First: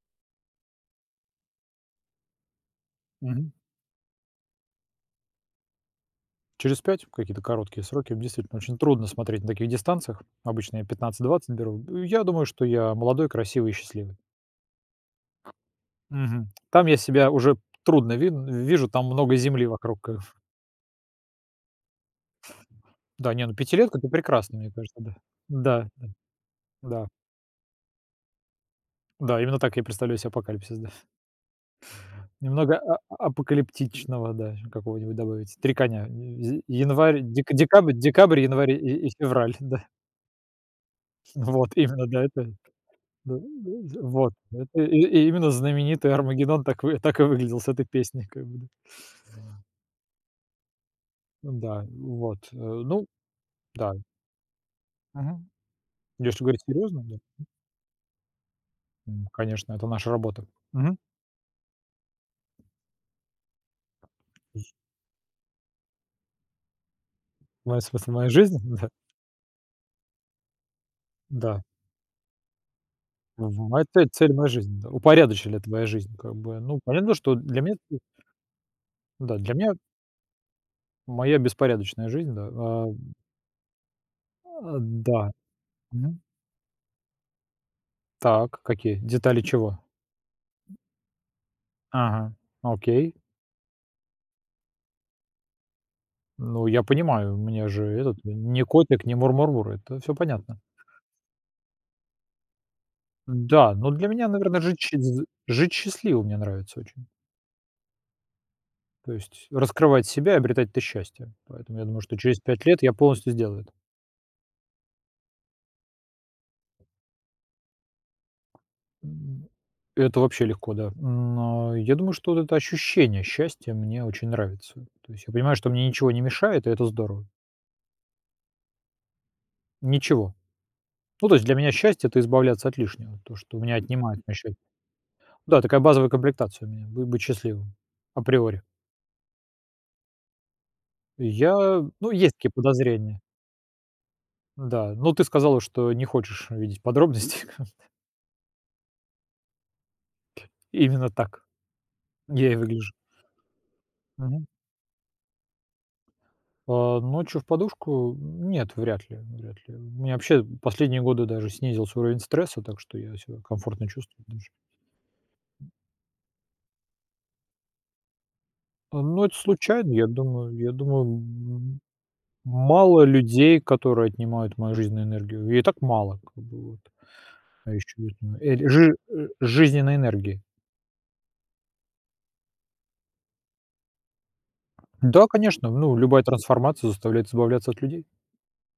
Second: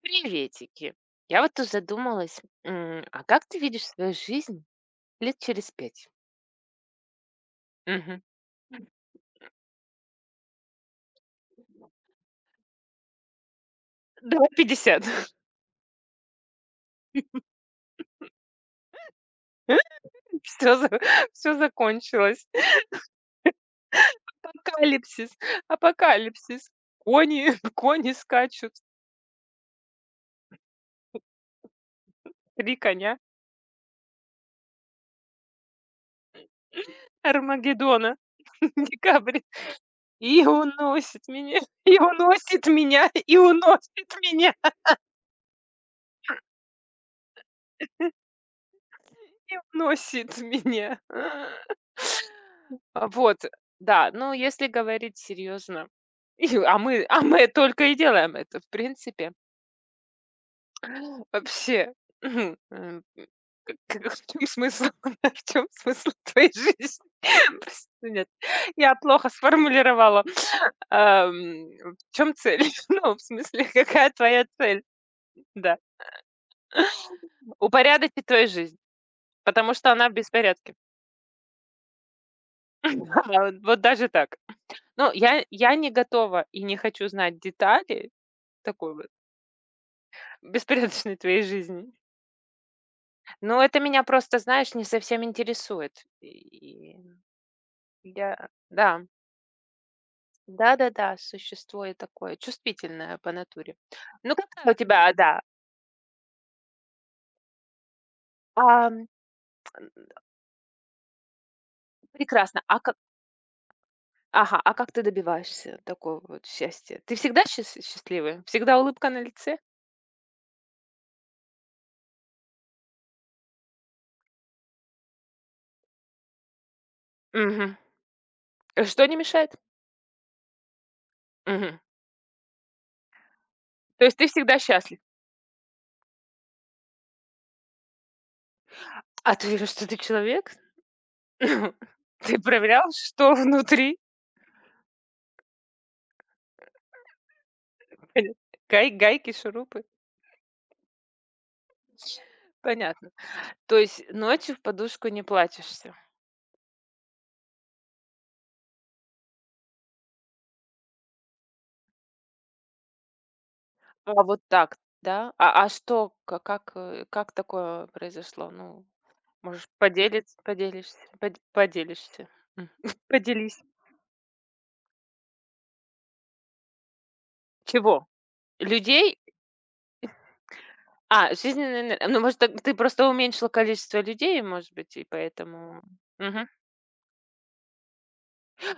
Приветики. Я вот тут задумалась, а как Мгм. ты видишь свою жизнь лет через пять? Через 5 какие-то короткие сроки. Мгм. Действительно, очень трудно смотреть на таких дистанциях. Обычно я 15-20 беру. Я думаю, что я молодой, красивый и счастливый. Давай 50. Мгм. Там я себя уже трудно вижу, там много земли вокруг. Все, закончилось. Да, не, ну пятилетка это прекрасно, мне кажется, да. Апокалипсис. Да, Апокалипсис. да. Кони, кони скачут. Да, именно так я представляю себе апокалипсис, да. Три Немного коня. Апокалиптичного, да, какого-нибудь добавить. Три коня. Январь, декабрь, Армагеддона. декабрь, январь и Декабрь. февраль, да. И уносит меня. Вот, И именно, да, это. уносит меня. Да, И уносит вот. меня. Это и именно знаменитый "Армагеддон", так вы так и выглядел с этой песни, как бы, да. И уносит меня. Ну да, вот, ну А, вот, да, да. Ну, если говорить мгм. серьезно, Если и говорить а серьезно, мы да, а мы только и делаем это, в принципе. конечно, это наша работа. Мгм. Вообще, м, к к в чем Ж смысл, в чем смысл твоей жизни? Моя Просто смысл нет, моей жизни, да, я плохо сформулировала. да. В чем цель? Ну, в В смысле, Моя цель какая цель твоя моей жизни, цель? да. Упорядочили Да. твоя жизнь, как бы. Ну, понятно, что для меня это, Упорядочить твою жизнь, да, для меня потому что она в беспорядке. моя беспорядочная жизнь, да. А, вот даже так. Ну, Да. я не Мгм. готова и не хочу знать детали Так, такой какие? вот Детали чего? беспорядочной твоей жизни. Ага, окей. Но это меня просто, знаешь, не совсем интересует. Ну, я И понимаю, мне же этот я не да, котик, не мур, это все понятно. да-да-да, существо я такое чувствительное по Да, натуре. но для меня, Ну, наверное, какая у жить щ тебя, а, з да, жить счастливо мне нравится очень. ам, То есть раскрывать себя и обретать это счастье. Поэтому я думаю, что через прекрасно. 5 А лет я как полностью сделаю это. ага, а как ты добиваешься такого вот счастья? Ты всегда счастливая? Всегда улыбка на М, лице? это вообще легко, да. Но я думаю, что вот это ощущение счастья мне очень нравится. То есть я понимаю, что мне ничего не мешает, и это здорово. Мгм. Э, что не мешает? Ничего. Ну, то есть для меня Мгм. счастье — это избавляться от лишнего, то, что у меня То есть отнимает ты моё счастье. всегда счастлив? Да, такая базовая комплектация у меня — бы быть счастливым априори. А ты веришь, что ты человек? Я Ну, есть Ты такие проверял, подозрения, что внутри? да. Но ты сказала, что не хочешь видеть подробности. Гайки, шурупы? Именно так я и выгляжу. Понятно. То есть Мгм. ночью в подушку не плачешься. А, ночью в подушку? Нет, вряд ли, вряд ли. У меня вообще последние годы даже снизился уровень стресса, так что я себя комфортно А чувствую вот даже. так, да? А что, как, как такое произошло? Ну, Но это можешь случайно, я поделиться, думаю. Я поделишься, думаю, поделишься. М, мало людей, поделись. которые отнимают мою жизненную энергию. И так мало, как бы вот. А еще, Чего? э, Людей? Жизненной энергии. А, жизненная энергия. Ну, может, так ты просто уменьшила количество людей, может быть, и Да, конечно, поэтому... ну, любая Мгм. трансформация заставляет избавляться от людей.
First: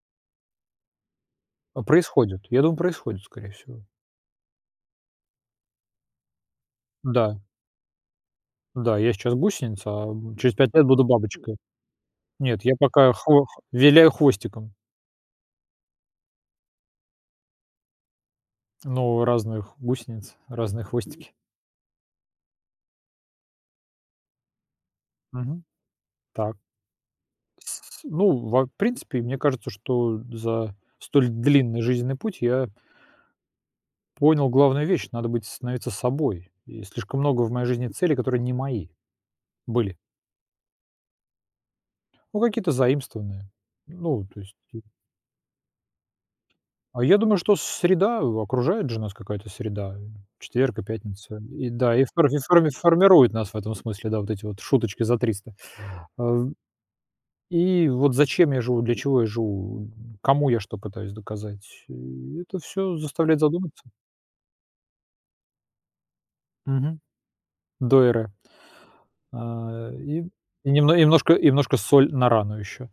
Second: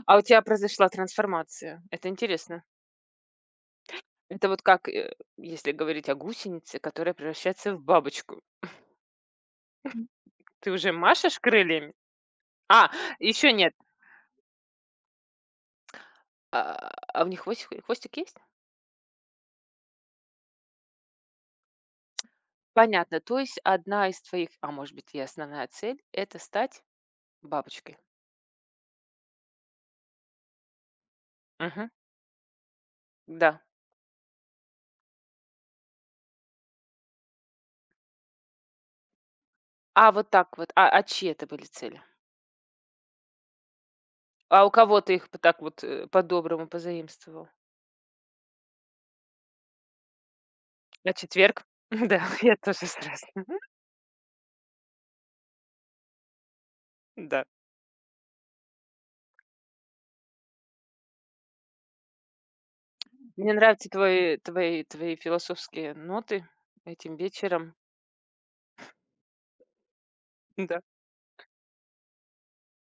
А у тебя произошла трансформация. А, Это происходит. интересно. Я думаю, происходит, скорее всего. Это вот как, если говорить о гусенице, которая Да, превращается в бабочку. да, я сейчас гусеница, через Ты 5 лет уже буду машешь бабочкой. крыльями? Нет, я А, пока хво еще х нет. виляю хвостиком, А у них хвостик есть? ну, разных гусениц, разные хвостики. Понятно. То есть одна из твоих, а может быть, и Мгм. основная цель — это Так. стать бабочкой. С Ну, во в принципе, мне кажется, что за столь длинный Мгм. жизненный путь я Да. понял главную вещь: надо быть становиться собой. И слишком много в моей жизни целей, которые не мои были. А вот так вот, а чьи это были цели? Ну, какие-то заимствованные. Ну, то есть. А у кого ты их п так вот, по-доброму А я думаю, позаимствовал? что среда, окружает же нас какая-то среда, четверг и На пятница. четверг? И да, Да, я тоже сразу. формирует нас в этом смысле, да, вот эти вот шуточки за 300. Э, Да. и вот зачем я живу, для чего я живу, кому я что пытаюсь доказать. И это все заставляет Мне задуматься. нравятся твои философские ноты Мгм. этим вечером. До эре. А, и и Да. немно и немножко и немножко соль на рану еще.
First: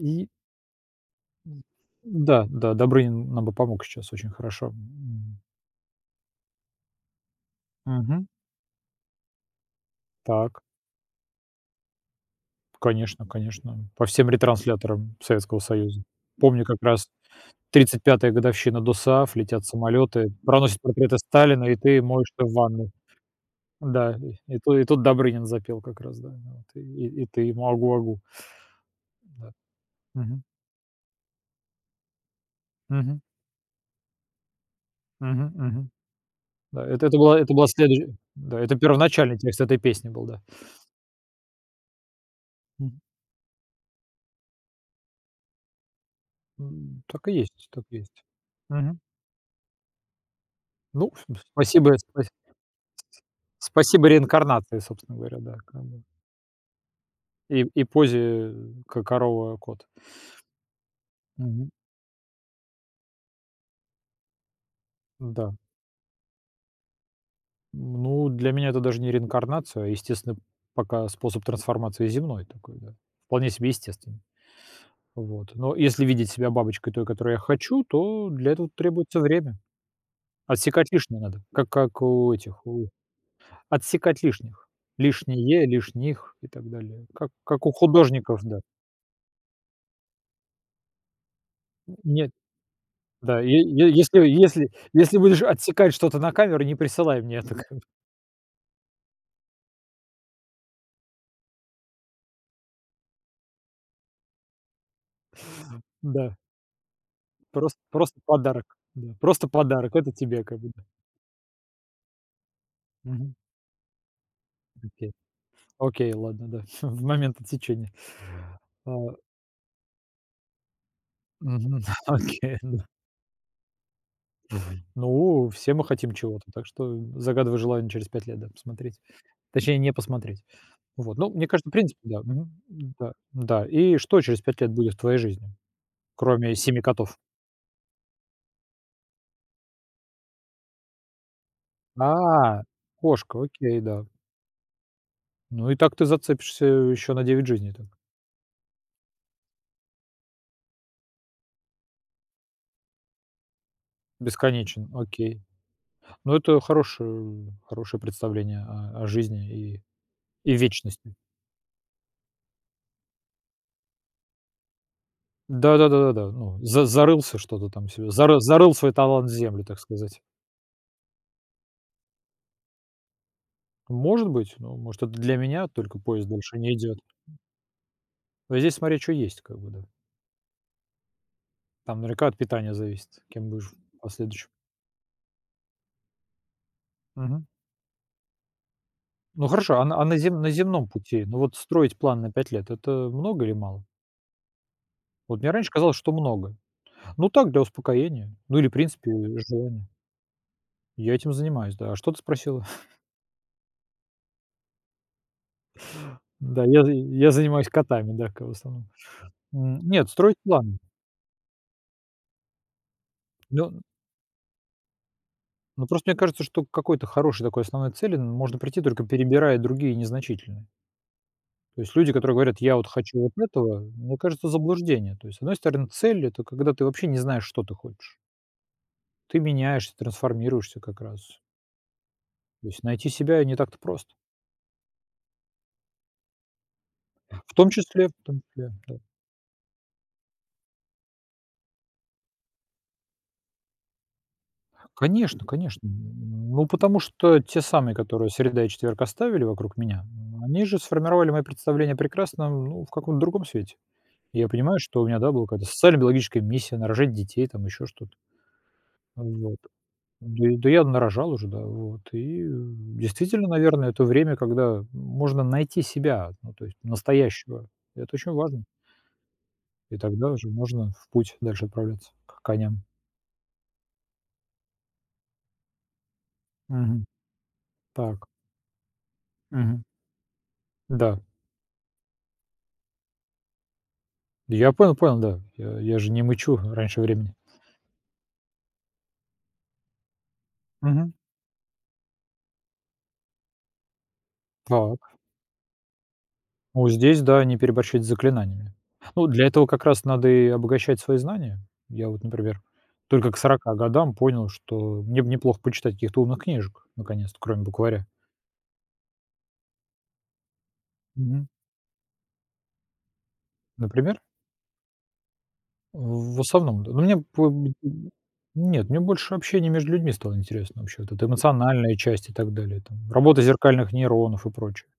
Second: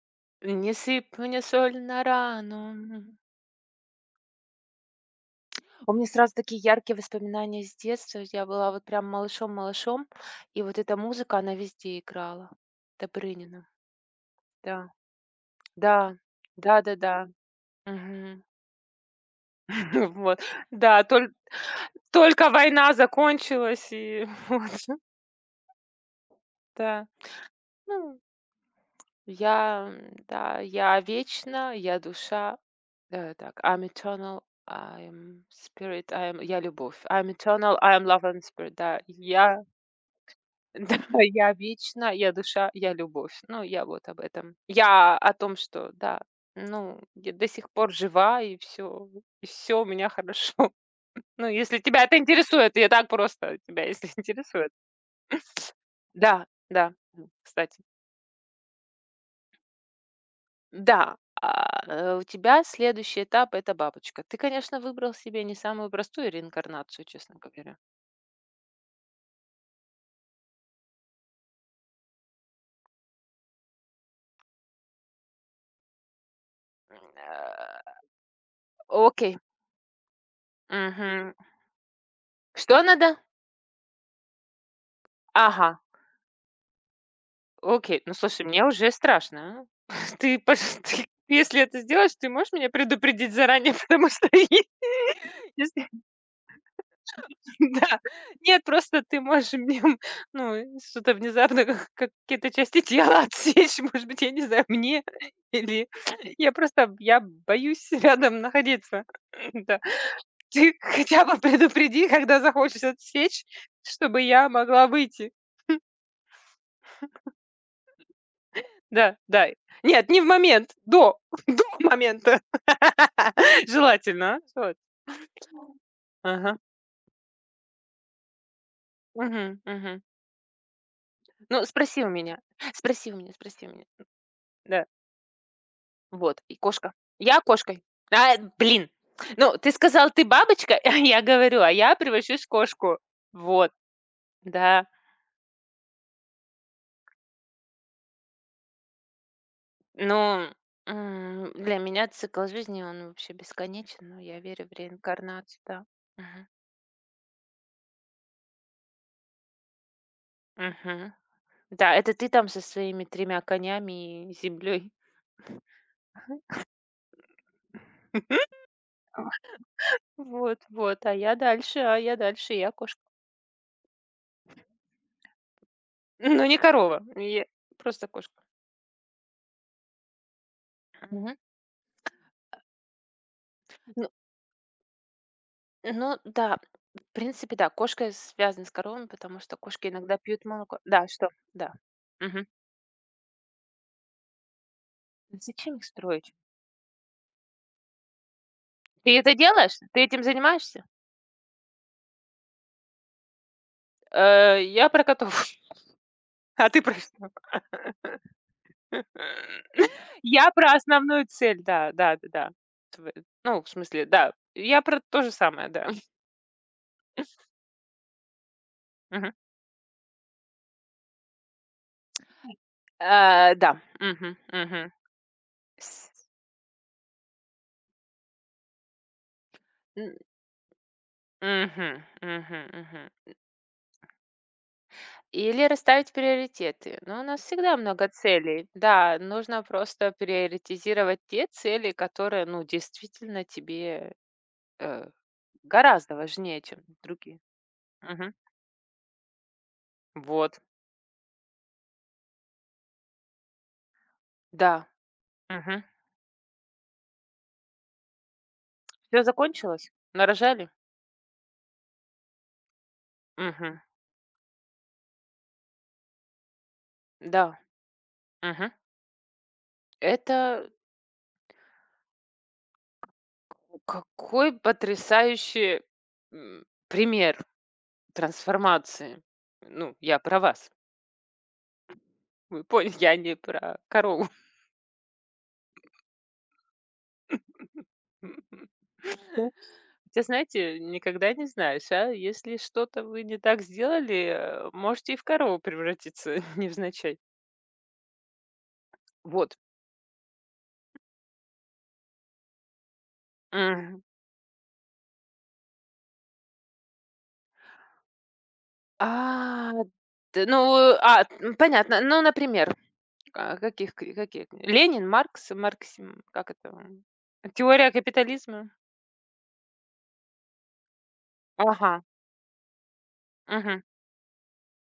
И Не сыпь мне соль на да, рану. да, Добрынин нам бы помог сейчас очень хорошо. У меня сразу такие яркие воспоминания с детства. Мгм. Я была вот прям малышом-малышом, и Так. вот эта музыка, она везде играла. Конечно, Добрынина. конечно. По всем Да. ретрансляторам Советского Союза. Да. Помню, как раз Да-да-да. 35-я Мгм. годовщина ДОСААФ, летят самолеты, Вот. проносят Да, портреты Сталина, и ты моешься только в ванной. война закончилась, Да, и и и вот, ту и тут Добрынин запел как раз, да. Вот и да. и и ты ему "Агу, Ну, агу". Да. я, Мгм. да, я вечна, я душа. Мгм. Э, так, I'm eternal, I am Мгм. Мгм. spirit, I am я Да, любовь. это это I'm была это была eternal, I am следующая, love and да, spirit. это Да, первоначальный текст я этой песни был, да. да, я вечна, я душа, я Мгм. любовь. Ну, я вот об этом. Я о том, что да, ну, Так я и до есть, сих так пор и есть. жива, Мгм. И все у меня хорошо. Ну, Ну, если спасибо тебя это спа интересует, я так просто тебя, если спасибо интересует. реинкарнации, собственно говоря, да, как бы. Да, да, И кстати. и позе э, к корова-кот. Да, а, Мгм. У тебя следующий этап это бабочка. Ты, конечно, выбрал себе Да. не самую простую реинкарнацию, честно говоря. Ну, для меня это даже не реинкарнация, а естественно пока способ трансформации земной такой, да. Вполне себе естественный. Вот. Но если видеть себя бабочкой той, которую я хочу, Э, то для этого требуется Окей. время. Отсекать лишнее Мгм. надо, как у этих, Что у надо? отсекать лишних. Лишнее, Ага, лишних и так далее. Как у окей, ну художников, слушай, да. мне уже страшно, а. Ты если это сделаешь, ты Нет, можешь меня предупредить да, е заранее, е потому если что е если если будешь если отсекать что-то на камеру, не присылай мне это, да. Нет, просто ты можешь мне, ну, что-то внезапно, как какие-то части тела отсечь, может быть, я не знаю, мне или да. я просто я Просто боюсь просто рядом подарок, находиться. да, просто Да. подарок. Это тебе, как бы, Ты да. хотя бы предупреди, когда захочешь Мгм. отсечь, чтобы я могла Окей. выйти. Окей, ладно, да, в момент отсечения. А, Да, да. Нет, не в момент, до, до мгм. момента. Окей, да. Желательно, а, вот. Ну, все мы хотим чего-то, Ага. так что загадывай желание через 5 лет, да, посмотреть. Мгм, Точнее, не мгм. посмотреть. Вот, ну, мне Ну, кажется, в принципе, спроси у да. меня, Мгм. спроси Да, у меня, да. спроси у меня. И что через 5 лет Да, будет в твоей жизни, вот, кроме и семи кошка. котов? Я кошкой. А, блин! Ну, ты сказал: "Ты бабочка", а я говорю: "А я превращусь в А, кошку". кошка, Вот, окей, да. да. Ну и так ты зацепишься еще на 9 жизней так, Ну, для меня цикл жизни, он вообще бесконечен, но я верю в бесконечно, окей. реинкарнацию, да. Ну, Мгм, это хорошее представление о жизни и вечности. мгм. Да, это ты там со своими тремя конями и землей. Да-да-да-да-да. Ну, за зарылся что-то там себе, зарыл свой А. талант в землю, так сказать. Вот, вот, а я дальше, я кошка. Может быть, ну, может, это для меня, только поезд Ну, не дальше не идет. корова, я просто кошка. Но здесь смотря что есть, как бы, да. Мгм. Там наверняка от питания зависит, кем будешь в Ну последующем. ну да, в Мгм. принципе, да, кошка связана с коровами, потому Ну, что хорошо, а кошки на а иногда на зем пьют на молоко. земном Да, пути, что? ну, вот Да. строить план на Мгм. 5 лет — это много или мало? Вот мне раньше Зачем их казалось, что строить? много. Ну так, для успокоения, ну или, в принципе, Ты это делаешь? желания. Ты этим занимаешься? Я этим занимаюсь, да. А что ты спросила? Э, я про котов, Да, а ты про что? я занимаюсь котами, да, как, в основном. Нет, строить Я про план. основную цель, да, да-да-да. Тв ну, в Ну смысле, да, я про то же самое, ну, да. просто мне кажется, что к какой-то хорошей такой основной цели можно прийти, только Мгм. перебирая другие незначительные. То есть люди, которые говорят: "Я вот хочу вот А, да, этого", мне мгм, кажется, мгм. заблуждение. То есть, с одной стороны, С цель — это когда ты вообще не знаешь, что ты хочешь. Ты меняешься, м, трансформируешься как раз. мгм, мгм, То есть мгм. найти себя не так-то просто. Или расставить приоритеты. Но у нас В том всегда много числе в том целей. числе, да. Да, нужно просто приоритизировать те цели, которые, ну, действительно тебе, э, Конечно, конечно. гораздо важнее, Ну, чем потому что другие. те самые, которые Мгм. среда и четверг оставили вокруг меня, Вот, они же сформировали мои представления о прекрасном, ну, в каком-то другом свете. И я понимаю, да. что у меня, да, была какая-то Все социально-биологическая миссия, нарожать детей, там еще что-то. Вот. закончилось? Да, Нарожали? я нарожал уже, да, вот. Действительно, Мгм. наверное, это время, когда можно найти себя, ну, то есть Да. настоящего. Это очень важно. Мгм. И тогда уже Это можно в путь дальше отправляться к коням. к какой потрясающий, Мгм. пример Так. трансформации. Мгм. Ну, я про вас. Да. Вы поняли, я не про корову. Я понял, понял, да. Я же не мычу раньше времени. Хотя, знаете, Мгм. никогда не знаешь, а? Если что-то вы не так сделали, можете и Так. в корову превратиться Ну, невзначай. здесь, да, не переборщить с заклинаниями. Ну, для Вот. этого как раз надо и обогащать свои знания. Я вот, например, только к 40 Мгм. годам понял, что мне бы неплохо почитать каких-то умных книжек, наконец-то, кроме букваря. А, т ну, а, Мгм. Понятно. Ну, например, а, Например, каких? Ленин, Маркс, Марксим, в как это, основном, да. Но м? мне по Теория капитализма. Нет, мне больше общение между людьми стало интересно вообще. Вот эта эмоциональная Ага, часть и так далее там. Работа мгм. зеркальных нейронов и прочее.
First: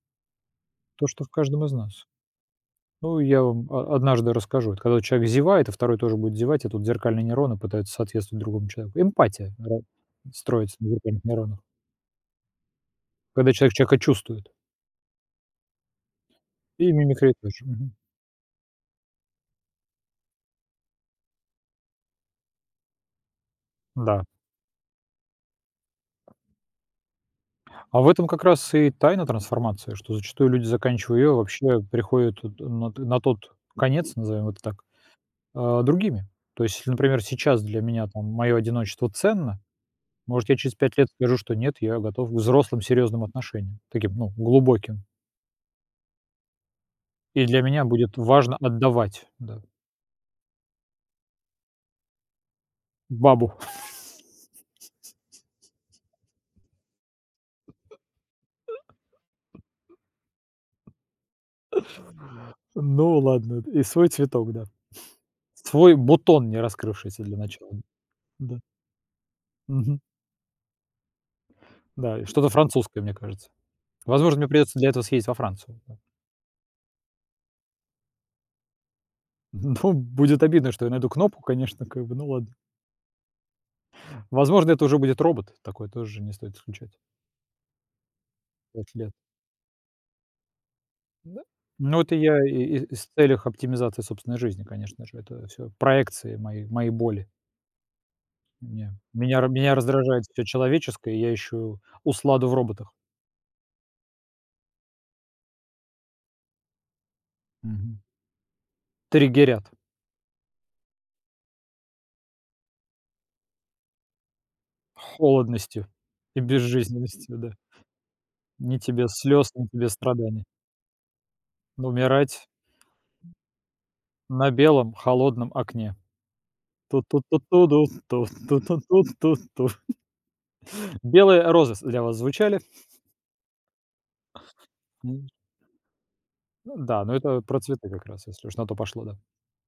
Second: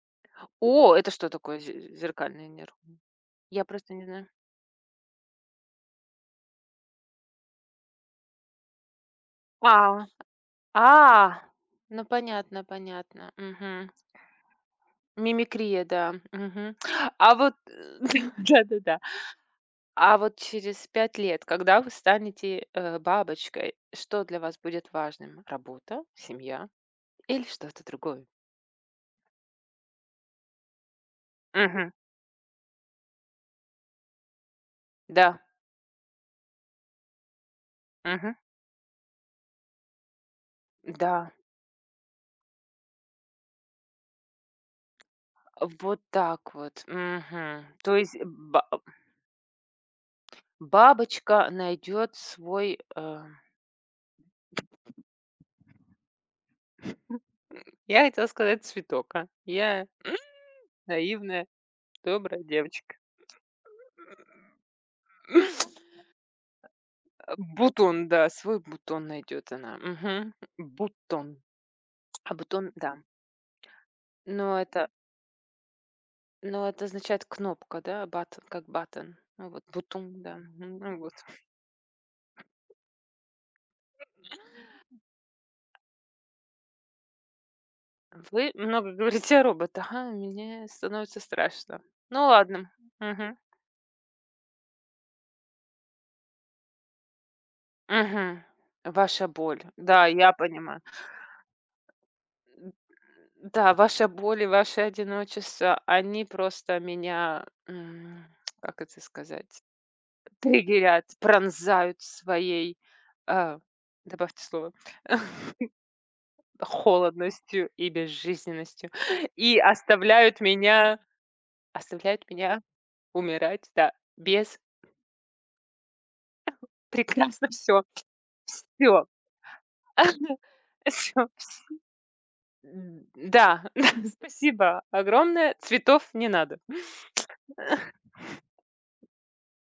О, То, это что что в такое каждом из зе нас. зеркальный нерв? Ну, я Я вам просто о не знаю. однажды расскажу. Это когда человек зевает, а второй тоже будет зевать, и тут зеркальные нейроны пытаются соответствовать другому человеку. Эмпатия А, ра строится на зеркальных а, нейронах, ну понятно, понятно. когда человек Мгм. человека чувствует. Мимикрия, да. Мгм. И А мимикрия вот, тоже. э, Мгм. да-да-да. А вот через 5 лет, когда вы станете, бабочкой, что Да. для вас будет важным? Работа, семья или что-то А в другое? этом как раз и тайна трансформации, что зачастую люди, заканчивая ее, вообще Мгм. приходят вот на тот конец, назовем это так, Да. а, другими. То есть если, например, сейчас для меня там Мгм. мое одиночество ценно, может, я через 5 лет Да. скажу, что нет, я готов к взрослым серьезным отношениям, таким, ну, глубоким. Вот так вот. И для Мгм. меня То есть будет э, важно ба отдавать, да, бабочка найдет свой, э бабу. Я хотела сказать цветок, а. Я наивная, добрая девочка. Ну ладно, и свой цветок, да. Свой бутон не раскрывшийся для начала. Бутон, да, свой Да. бутон найдет она. Мгм. Мгм. Бутон. Да, и А что-то бутон, да. французское, мне кажется. Возможно, мне Но придется для это этого съездить во Францию. Да. но это означает кнопка, да, button, как button. Ну вот Ну, бутон, да. будет обидно, Мгм. что я Ну найду вот. кнопку, конечно, как бы, ну ладно. Возможно, это уже будет робот, такой, тоже не стоит исключать. Вы много 5 лет. говорите о роботах, а мне становится Да. страшно. Ну, это Ну я ладно. и с Мгм. целях оптимизации собственной жизни, конечно же, это все проекции моей боли. Мгм. Не. Ваша Меня ра боль. меня Да, раздражает я все понимаю. человеческое, я ищу усладу в роботах. Да, ваша боль и ваше одиночество, они просто меня, Мгм. Как это сказать, Триггерят триггерят, пронзают своей, а, добавьте слово, холодностью и безжизненностью, да. холодностью и Ни безжизненностью тебе слез, и ни тебе страданий. Но оставляют умирать меня умирать, да, на без белом холодном окне. прекрасно, все, Ту-ту-ту-ту-ду, все, ту-ту-ту-ту-ту-ту. все, "Белые розы" с для вас звучали? да, да, спасибо М, огромное. Цветов не надо, да, но это про цветы как раз, если уж на то пошло, да.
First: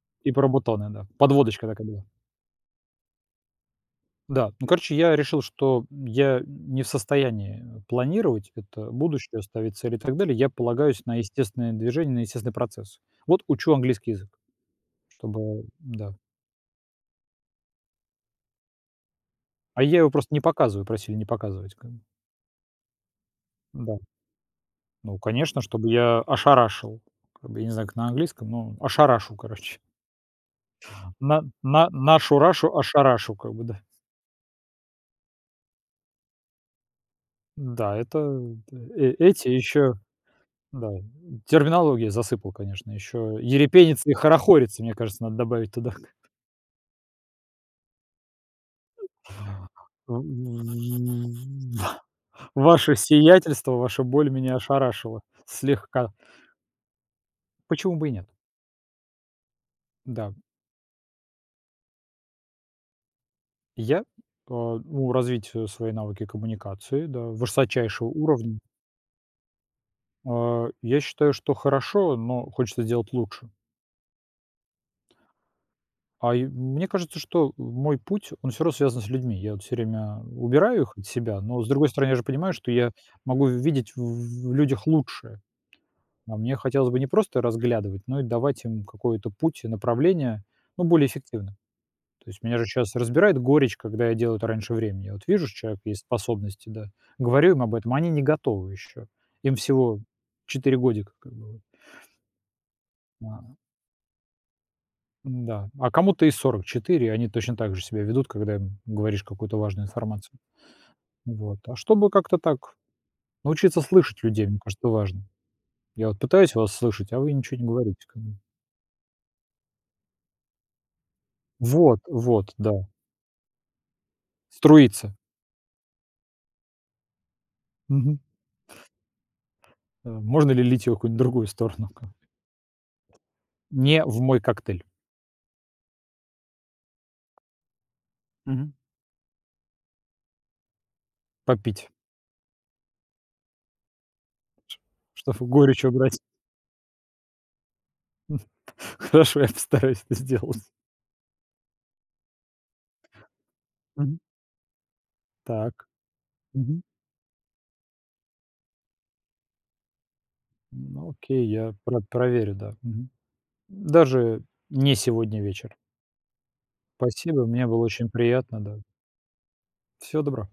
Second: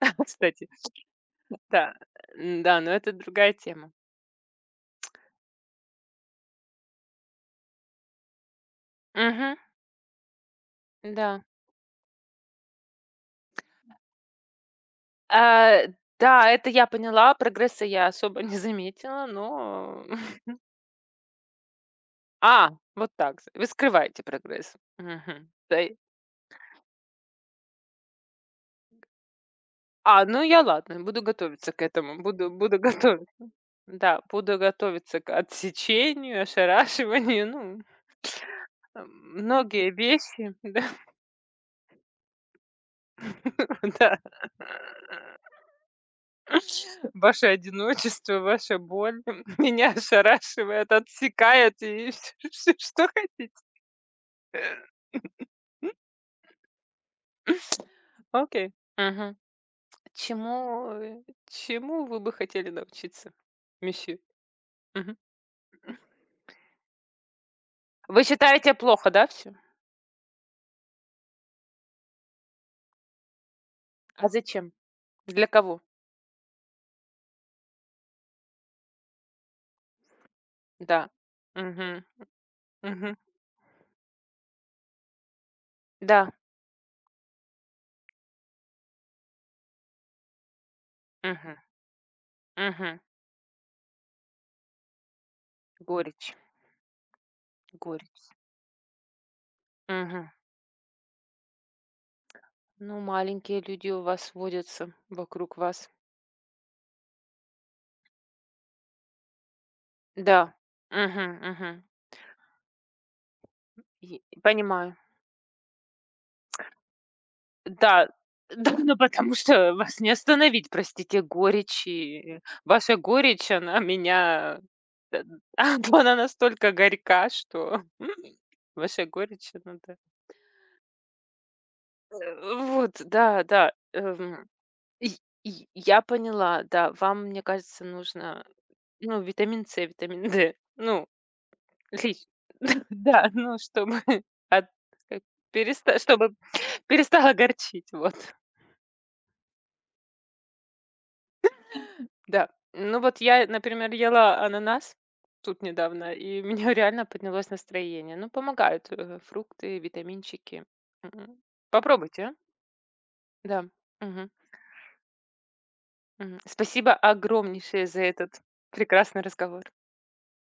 И про кстати. бутоны, да. Подводочка такая Да, была. Да, но это другая тема. Да, ну, короче, я решил, что я не в состоянии планировать это будущее, Мгм, ставить цели и так далее. Я полагаюсь на да. естественное движение, на естественный процесс. Вот учу английский язык, чтобы, А, да. да, это я поняла, прогресса я особо не заметила, А я но его просто не показываю, просили не показывать, как бы. А, вот так з вы Да. скрываете прогресс. Ну, Мгм. конечно, Да чтобы и я ошарашил. Как бы, я не знаю, как на английском, но ошарашу, короче. А, ну я ладно, буду На готовиться к на этому, нашу буду рашу буду готовить ошарашу, как бы, да. да, буду готовиться к отсечению, ошарашиванию, ну, Да, это, э, эти многие еще вещи, да, терминология засыпал, конечно, еще ерепенится и да, да. хорохорится, мне кажется, надо добавить туда. Ваше одиночество, ваша боль меня ошарашивает, отсекает и всё, Ваше что хотите. сиятельство, ваша боль меня ошарашила слегка. Почему бы и нет? Окей. Мгм. Да. Чему, чему вы бы хотели научиться, я, месье? Ну, Мгм. развитию свои навыки коммуникации, да, высочайшего Вы уровня, считаете плохо, да, все? Я считаю, что хорошо, но хочется делать лучше. А зачем? Для кого? А и мне кажется, что мой путь, он все равно связан с людьми. Я вот все время убираю их от Да. себя, но, с другой Мгм. стороны, я же понимаю, что я Мгм. могу видеть в людях лучшее. Да. А мне хотелось бы не просто разглядывать, но и давать им какой-то путь и направление, ну, более эффективно. Мгм. То есть меня же сейчас Мгм. разбирает горечь, когда я делаю это раньше времени. Я вот вижу, что у есть Горечь, способности, да, говорю им об этом, а они не горечь. готовы еще. Им всего Мгм. 4 годика, как бы, вот. Ну, маленькие А, люди у вас водятся вокруг да. вас. А кому-то и 44, они точно так же себя ведут, когда им говоришь какую-то важную информацию. Да. Мгм. Вот. А Мгм. чтобы как-то так научиться И слышать людей, мне кажется, понимаю. важно. Я вот пытаюсь вас слышать, а вы ничего не говорите Да, ко мне. да, ну потому что вас не остановить, простите, горечь Вот, и вот, да. ваша горечь, она меня Струится. д она настолько горька, что Мгм. ваша горечь, она, да. Можно ли лить его в какую-нибудь другую сторону, как бы, Вот, да, да, не в мой коктейль? и и я поняла, да, вам, мне кажется, нужно, Мгм. ну, витамин С, витамин Д, ну, Попить, лич да, ну, чтобы от как чтобы горечь переста убрать. чтобы перестало горчить, вот. Хорошо, я постараюсь это сделать. Да. Ну вот я, например, Мгм. ела ананас тут Так. недавно, и у меня Мгм. реально поднялось настроение. Ну, помогают фрукты, витаминчики. Ну, Мгм. окей, я Попробуйте, а? проверю, да. Мгм. Да. Мгм. Даже не сегодня вечер. Мгм. Спасибо Спасибо, мне было огромнейшее за очень этот приятно, да. прекрасный разговор. Всего добра.